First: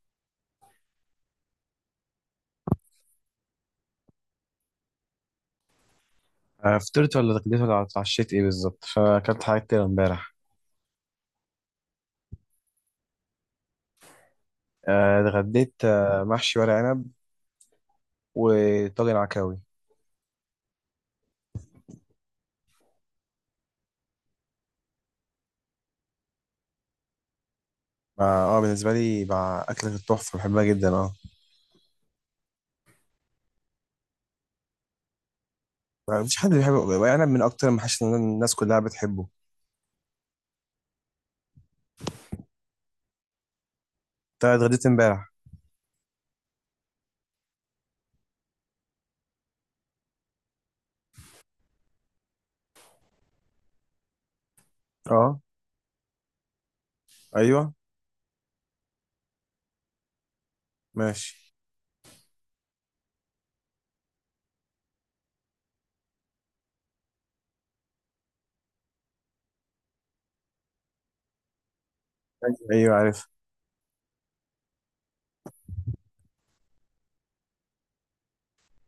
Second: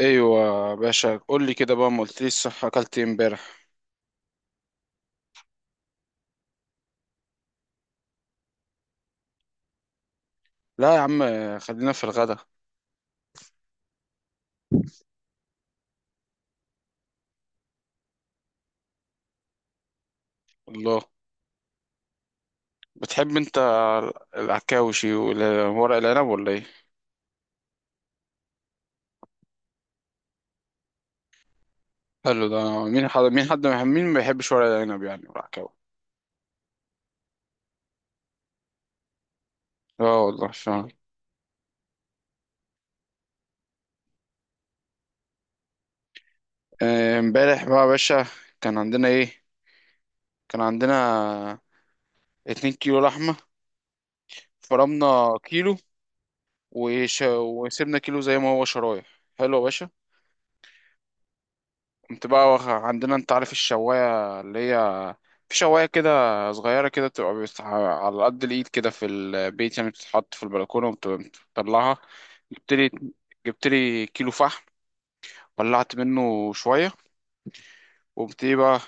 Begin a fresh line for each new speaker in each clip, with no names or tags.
ايوه يا باشا، قول لي كده بقى. ما قلتليش، صح، اكلت ايه امبارح؟
فطرت ولا اتغديت ولا اتعشيت ايه بالظبط فاكلت حاجات كتير امبارح.
لا يا عم، خلينا في الغدا.
اتغديت، محشي ورق عنب وطاجن عكاوي.
الله، بتحب انت العكاوشي وورق العنب ولا ايه؟
اه، بالنسبه لي بقى اكله التحفه بحبها جدا اه.
حلو ده. مين ما بيحبش ورق العنب يعني والعكاوي؟
ما فيش حد بيحب ورق عنب، من اكتر المحاشي اللي الناس كلها بتحبه.
اه والله فعلا.
انت اتغديت امبارح؟
امبارح بقى يا باشا كان عندنا ايه؟ كان عندنا 2 كيلو لحمه. فرمنا
اه،
كيلو
ايوه،
وسيبنا كيلو زي ما هو شرايح. حلو يا باشا.
ماشي.
كنت بقى عندنا، انت عارف الشواية اللي هي، في شواية كده صغيرة كده بتبقى على قد الإيد كده في البيت، يعني بتتحط في البلكونة وبتطلعها. جبت لي
ايوه عارف.
جبت لي كيلو فحم، ولعت منه شوية وقمت ايه بقى،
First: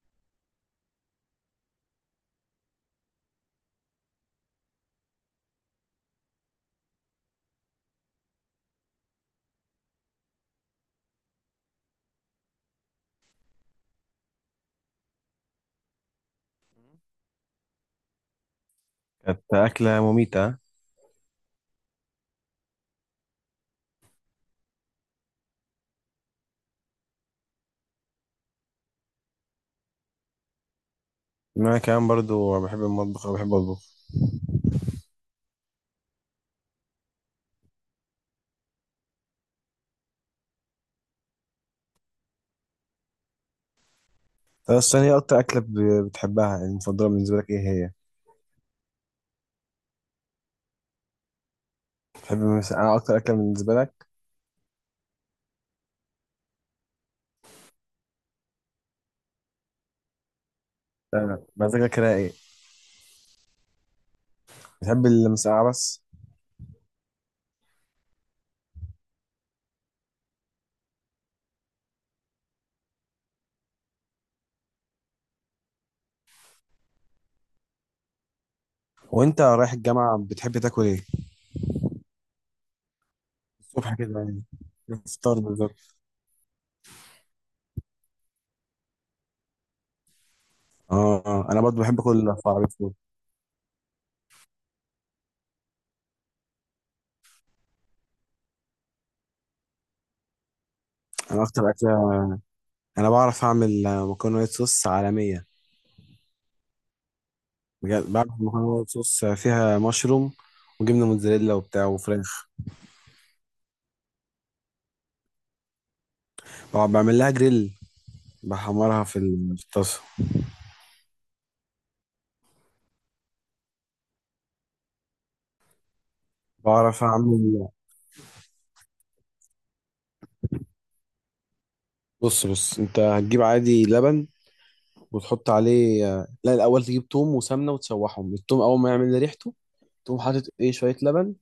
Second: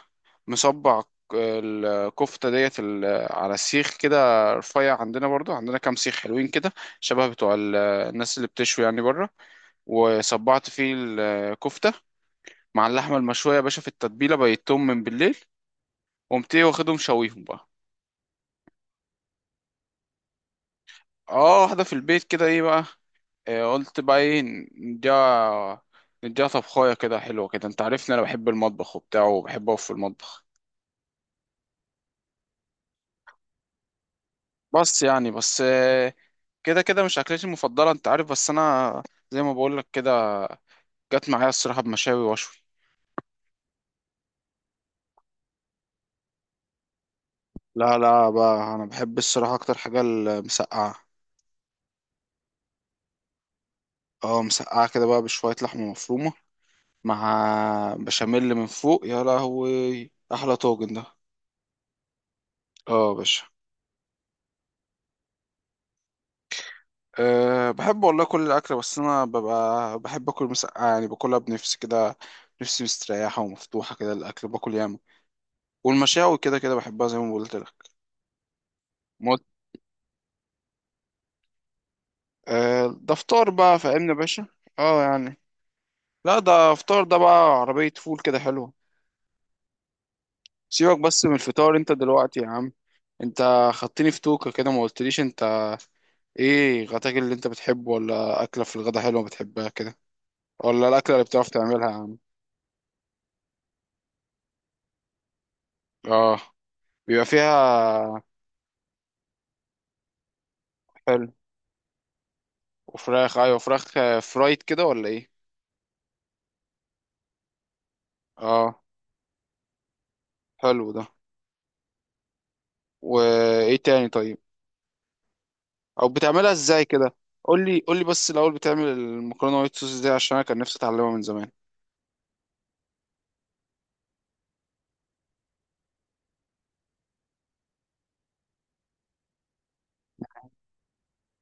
مصبع الكفتة ديت على السيخ كده رفيع. عندنا برضو عندنا كام سيخ حلوين كده، شبه بتوع الناس اللي بتشوي يعني بره. وصبعت فيه الكفتة مع اللحمة المشوية يا باشا، في التتبيلة بيتهم من بالليل. قمت ايه، واخدهم شويهم بقى.
كانت اكله مميته.
اه، واحدة في البيت كده، ايه بقى، آه، قلت بقى ايه، نديها، نديها طبخاية كده حلوة كده. انت عارفني، انا بحب المطبخ وبتاع، وبحب اقف في المطبخ،
انا كمان برضو بحب المطبخ وبحب اطبخ.
بس كده كده مش اكلتي المفضلة، انت عارف، بس انا زي ما بقولك كده جت معايا الصراحة بمشاوي وشوي.
بس ثانية، اكتر اكله بتحبها المفضله بالنسبه لك ايه هي؟
لا لا بقى، انا بحب الصراحه اكتر حاجه المسقعه.
بتحب مثلا، انا اكتر اكله بالنسبه لك،
اه، مسقعه كده بقى، بشويه لحمه مفرومه مع بشاميل من فوق، يا لهوي احلى طاجن ده.
مزاجك رايق.
اه يا باشا.
بتحب المسقعة بس؟
أه بحب والله كل الأكل، بس أنا ببقى بحب أكل مسقعة يعني، باكلها بنفسي كده، نفسي مستريحة ومفتوحة كده، الأكل باكل ياما. والمشاوي كده كده بحبها زي ما قلت لك. ما
وانت
قلت-
رايح الجامعة بتحب تاكل ايه؟
أه ده فطار بقى،
الصبح
فاهمني يا
كده يعني،
باشا. اه يعني.
الفطار بالظبط.
لا ده فطار ده بقى، عربية فول كده حلوة. سيبك
اه.
بس من
انا
الفطار
برضو
انت
بحب اكل
دلوقتي يا
في عربية
عم.
فول.
انت خدتني في توكة كده، ما قلتليش انت ايه غداك اللي انت بتحبه، ولا أكلة في الغدا حلوة بتحبها كده، ولا الأكلة اللي
انا
بتعرف
اكتر
تعملها يا عم؟
اكلة، انا بعرف اعمل مكرونة وايت صوص عالمية.
اه، بيبقى
بجد
فيها.
بعمل مكرونة وايت صوص فيها مشروم وجبنة
حلو
موتزاريلا وبتاع وفراخ.
وفراخ، ايوه فراخ، فرايد كده ولا ايه؟
بقعد بعمل لها جريل،
اه.
بحمرها في الطاسة.
حلو ده. وايه تاني طيب، او بتعملها ازاي
بعرف
كده؟ قول
اعمل.
لي، قول لي بس الاول بتعمل المكرونه وايت صوص دي، عشان انا كان نفسي اتعلمها من زمان.
بص انت هتجيب عادي لبن، وتحط عليه، لا الاول تجيب توم وسمنة وتشوحهم، التوم اول ما يعمل ريحته تقوم حاطط ايه شوية لبن،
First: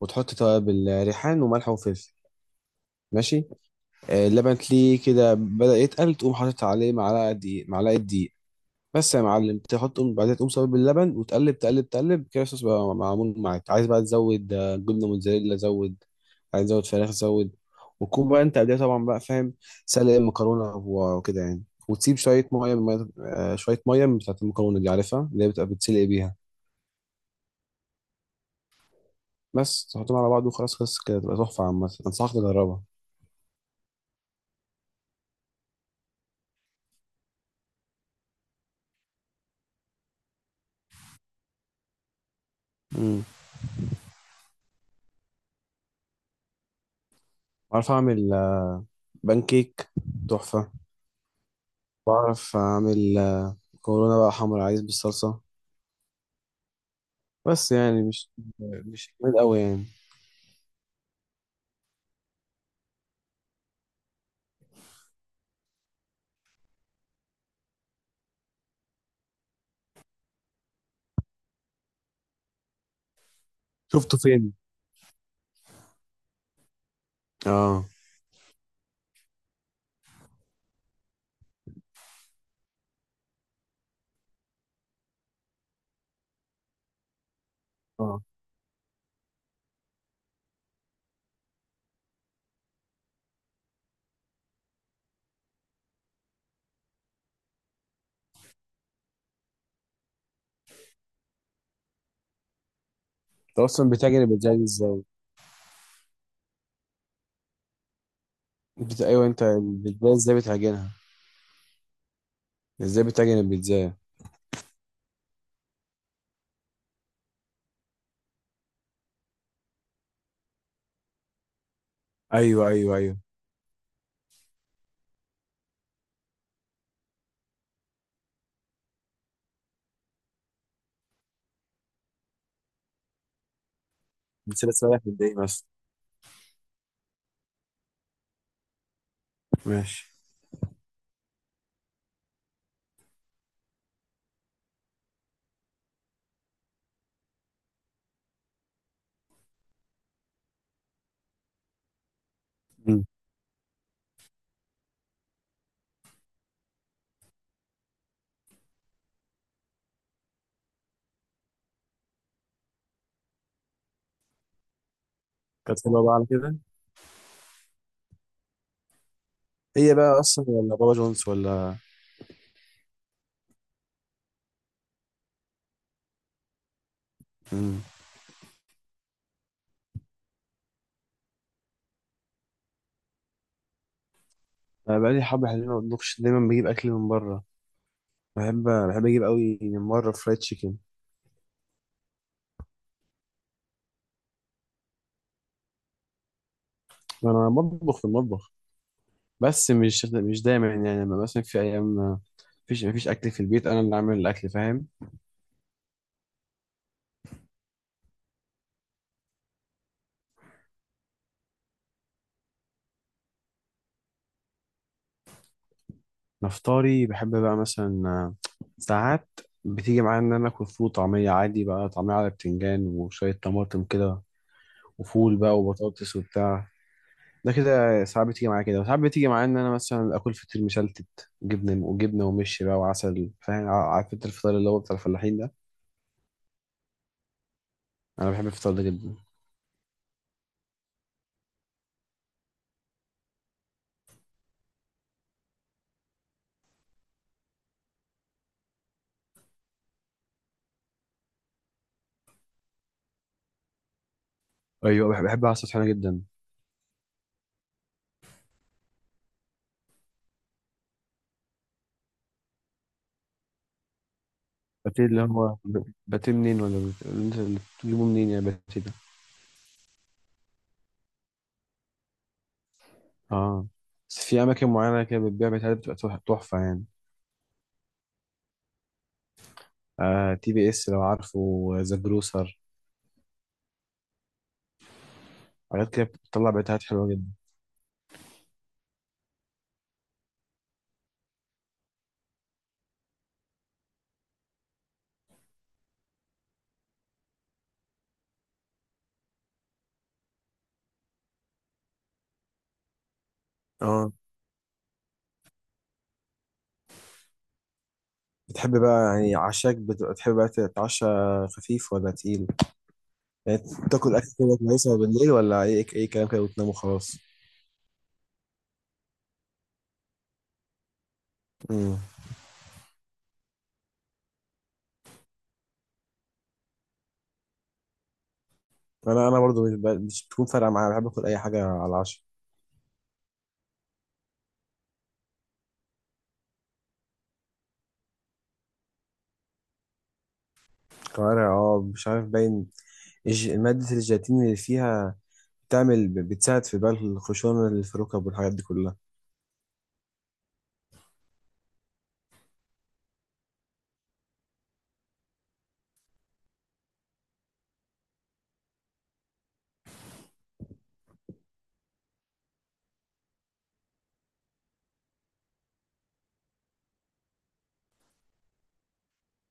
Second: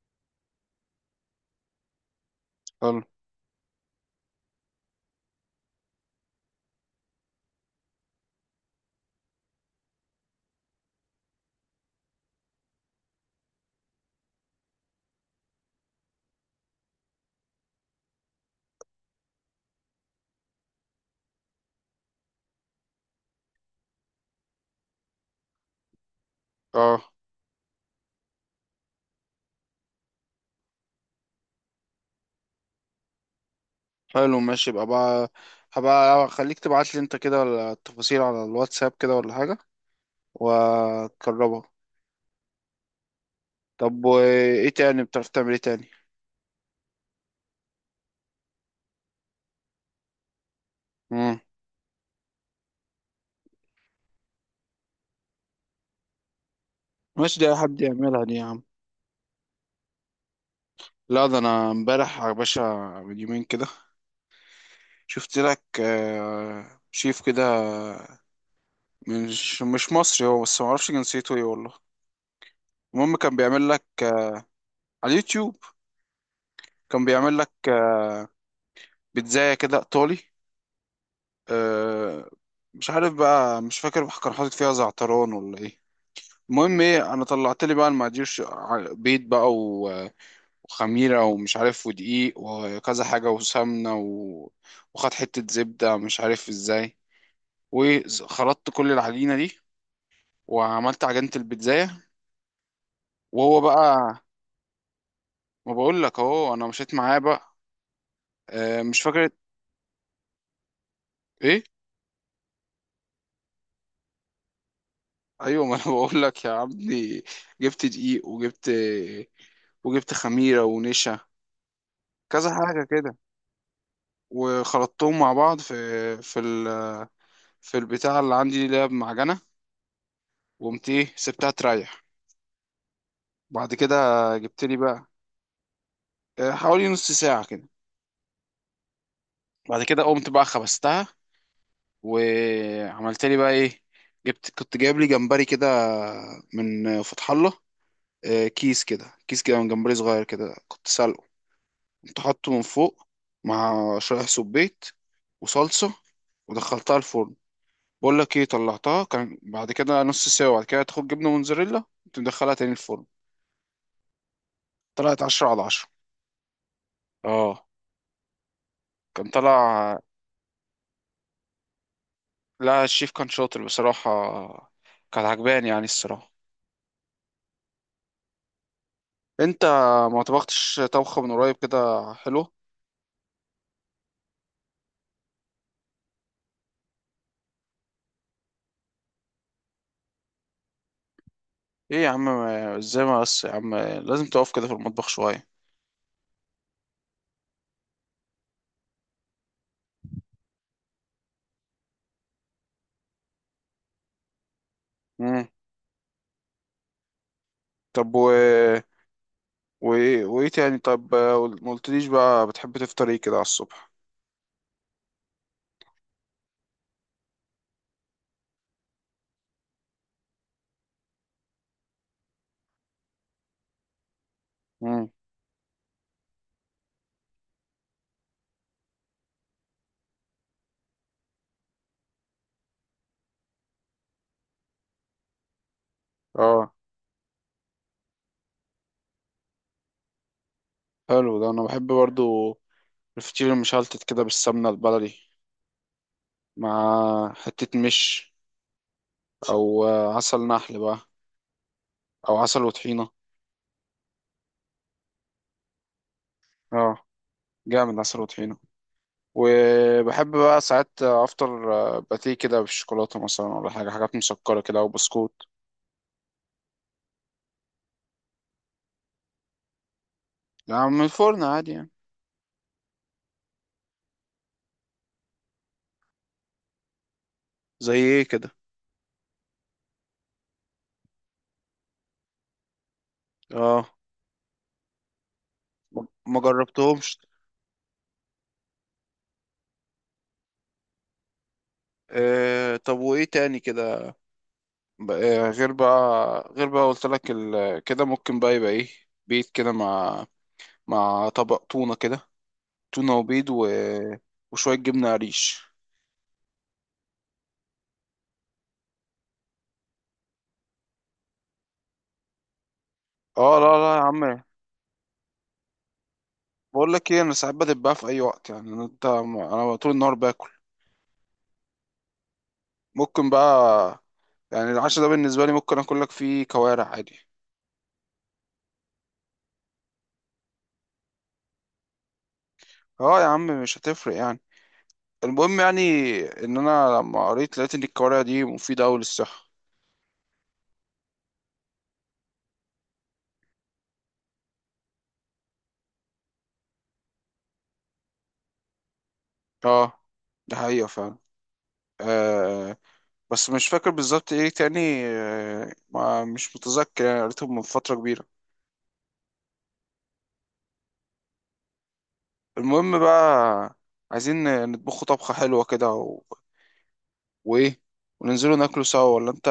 وتحط توابل ريحان وملح وفلفل.
حلو.
ماشي، اللبن تلاقيه كده بدأ يتقل، تقوم حاطط عليه معلقة دقيق، معلقة دقيق بس يا معلم. تحط بعدها تقوم صابب اللبن وتقلب تقلب تقلب كده، الصوص بقى معمول معاك. عايز بقى تزود جبنة موتزاريلا، زود. عايز تزود فراخ، زود. وتكون بقى انت قبلها طبعا بقى فاهم سلق المكرونة وكده يعني، وتسيب شوية مية شوية مية من بتاعة المكرونة دي، عارفها، اللي هي بتبقى بتسلق بيها.
اه،
بس تحطهم على بعض وخلاص، خلص كده، تبقى تحفة. عامة أنصحك تجربها.
حلو ماشي. يبقى بقى هبقى خليك تبعت لي انت كده التفاصيل على الواتساب كده ولا حاجه، وتجربها.
مم.
طب وايه تاني، بتعرف تعمل ايه تاني؟
عارف أعمل بانكيك تحفة.
مم.
بعرف أعمل، كورونا بقى حمر عايز بالصلصة.
ماشي، دي اي
بس
حد
يعني
يعملها
مش
دي يا عم.
مش جامد أوي يعني.
لا ده انا امبارح يا باشا، من يومين كده شفت لك شيف كده مش مصري هو، بس معرفش جنسيته ايه والله. المهم كان بيعمل لك
شفته فين؟
على اليوتيوب، كان بيعمل لك
اه.
بيتزاية كده ايطالي. آه، مش عارف بقى، مش فاكر كان حاطط فيها زعتران ولا ايه. المهم ايه، انا طلعت لي بقى
اه،
المقادير، بيض بقى وخميره ومش عارف ودقيق وكذا حاجه وسمنه و... وخد حته زبده، مش عارف ازاي، وخلطت كل العجينه دي وعملت عجينه البيتزا.
أنت
وهو
أصلا
بقى،
بتعجن البيتزا دي إزاي؟
ما بقول لك اهو انا مشيت معاه بقى. آه، مش
أيوه،
فاكر.
أنت البيتزا إزاي بتعجنها؟
ايه؟
إزاي بتعجن البيتزا؟
ايوه ما انا بقول لك يا عبدي، جبت دقيق وجبت وجبت خميره ونشا كذا
أيوه
حاجه
أيوه
كده،
أيوه.
وخلطتهم مع بعض في في ال في البتاع اللي عندي اللي هي بمعجنه. وقمت ايه، سبتها تريح. بعد كده جبت
بس
لي
لسه رايح
بقى،
قد إيه بس.
حوالي نص ساعه كده. بعد كده
ماشي.
قمت بقى خبزتها، وعملت لي بقى ايه، كنت جايب لي جمبري كده من فتح الله. كيس كده، كيس كده من جمبري صغير كده، كنت سلقه، كنت حاطه من
مم.
فوق مع شرايح سبيت وصلصة، ودخلتها الفرن. بقول لك ايه، طلعتها كان بعد كده نص ساعة، وبعد كده تاخد جبنة موتزاريلا، تدخلها تاني الفرن. طلعت عشرة على
كانت
عشرة
حلوة بقى على كده؟
اه، كان طلع.
هي بقى أصلا ولا بابا جونز ولا؟
لا الشيف كان شاطر بصراحة، كان عجباني يعني الصراحة.
مم.
انت ما طبختش طبخة من قريب كده. حلو.
أنا بقالي حبة حلوين ما بطبخش، دايما بجيب أكل من بره. بحب، بحب أجيب أوي من بره فرايد تشيكن.
ايه يا عم ما- ازاي ما بس يا عم، لازم تقف كده في المطبخ شوية.
أنا بطبخ في المطبخ، بس مش دايما، يعني لما مثلا في ايام ما فيش، ما فيش اكل في البيت انا اللي عامل الاكل فاهم.
مم. طب و وايه وايه تاني طب، ما قلتليش بقى، بتحب تفطر ايه كده على الصبح؟
نفطاري بحب بقى مثلا، ساعات بتيجي معايا ان انا اكل فول وطعميه، عادي بقى طعميه على بتنجان وشويه طماطم كده،
امم.
وفول بقى وبطاطس وبتاع. ده كده ساعات بتيجي معايا كده، وساعات بتيجي معايا ان انا مثلا اكل فطير مشلتت جبنه وجبنه ومش بقى وعسل، فاهم، عارف انت الفطار اللي هو بتاع الفلاحين ده.
اه
انا بحب الفطار ده جدا.
حلو ده، انا بحب برضو الفطير المشلتت كده بالسمنه البلدي، مع حته مش، او عسل نحل بقى، او عسل وطحينه.
ايوه، بحب عسل طحينه جدا.
اه، جامد عسل وطحينه. وبحب بقى ساعات افطر باتيه كده بالشوكولاته مثلا، ولا حاجه حاجات مسكره كده، او
باتيه اللي
بسكوت.
هو باتيه منين، اللي انت اللي بتجيبه منين يعني باتيه ده؟
يعني من الفرن عادي يعني.
اه، بس في اماكن معينه كده بتبيع باتيهات بتبقى تحفه يعني.
زي ايه كده؟
آه، TBS لو عارفه، ذا جروسر،
اه.
حاجات كده
ما
بتطلع باتيهات حلوه
جربتهمش.
جدا.
آه طب وايه تاني كده، بقى غير بقى، غير بقى قلت لك ال... كده، ممكن بقى يبقى ايه، بيت كده، مع مع طبق تونة كده، تونة وبيض و...
اه،
وشوية جبنة قريش.
بتحب بقى يعني عشاك بتبقى تحب بقى تتعشى خفيف ولا تقيل؟ يعني
اه. لا لا يا
تاكل اكل
عم،
كده كويسه بالليل، ولا اي اي كلام كده وتنام
بقول لك
وخلاص؟
ايه، انا ساعات بدب في اي وقت يعني، انت انا طول النهار باكل.
امم.
ممكن بقى يعني العشاء ده بالنسبة لي ممكن اكل لك فيه كوارع عادي.
انا برضو مش بتكون فارقه معايا، بحب اكل اي حاجه على العشاء.
اه يا عم، مش هتفرق يعني. المهم يعني، ان انا لما قريت لقيت ان الكوارع دي مفيدة اوي للصحة.
كوارع، اه مش عارف، باين ماده الجيلاتين اللي فيها بتعمل، بتساعد في بقى الخشونة اللي في الركب والحاجات دي كلها.
اه، ده حقيقة فعلا. آه، بس مش فاكر بالظبط ايه تاني. ما مش متذكر يعني، قريته من فترة كبيرة. المهم بقى، عايزين نطبخه طبخة حلوة كده و... وايه، وننزلوا ناكله سوا. ولا انت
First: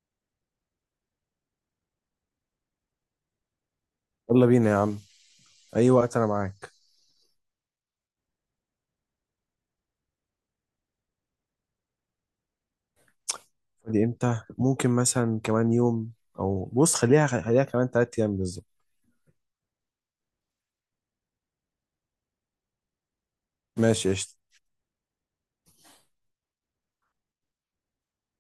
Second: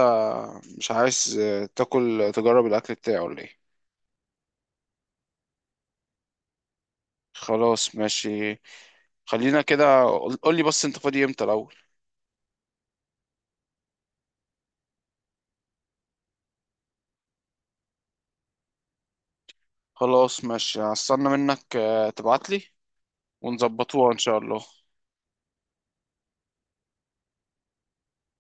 مش عايز تاكل تجرب الأكل بتاعه ولا ايه؟
يلا بينا يا عم، أي وقت أنا معاك.
خلاص ماشي، خلينا كده. قول لي بس انت فاضي امتى الأول.
فاضي إمتى؟ ممكن مثلا كمان يوم، أو بص، خليها كمان 3 أيام بالظبط.
خلاص ماشي، هستنى منك تبعتلي
ماشي،
ونظبطوها ان
قشطة.
شاء الله.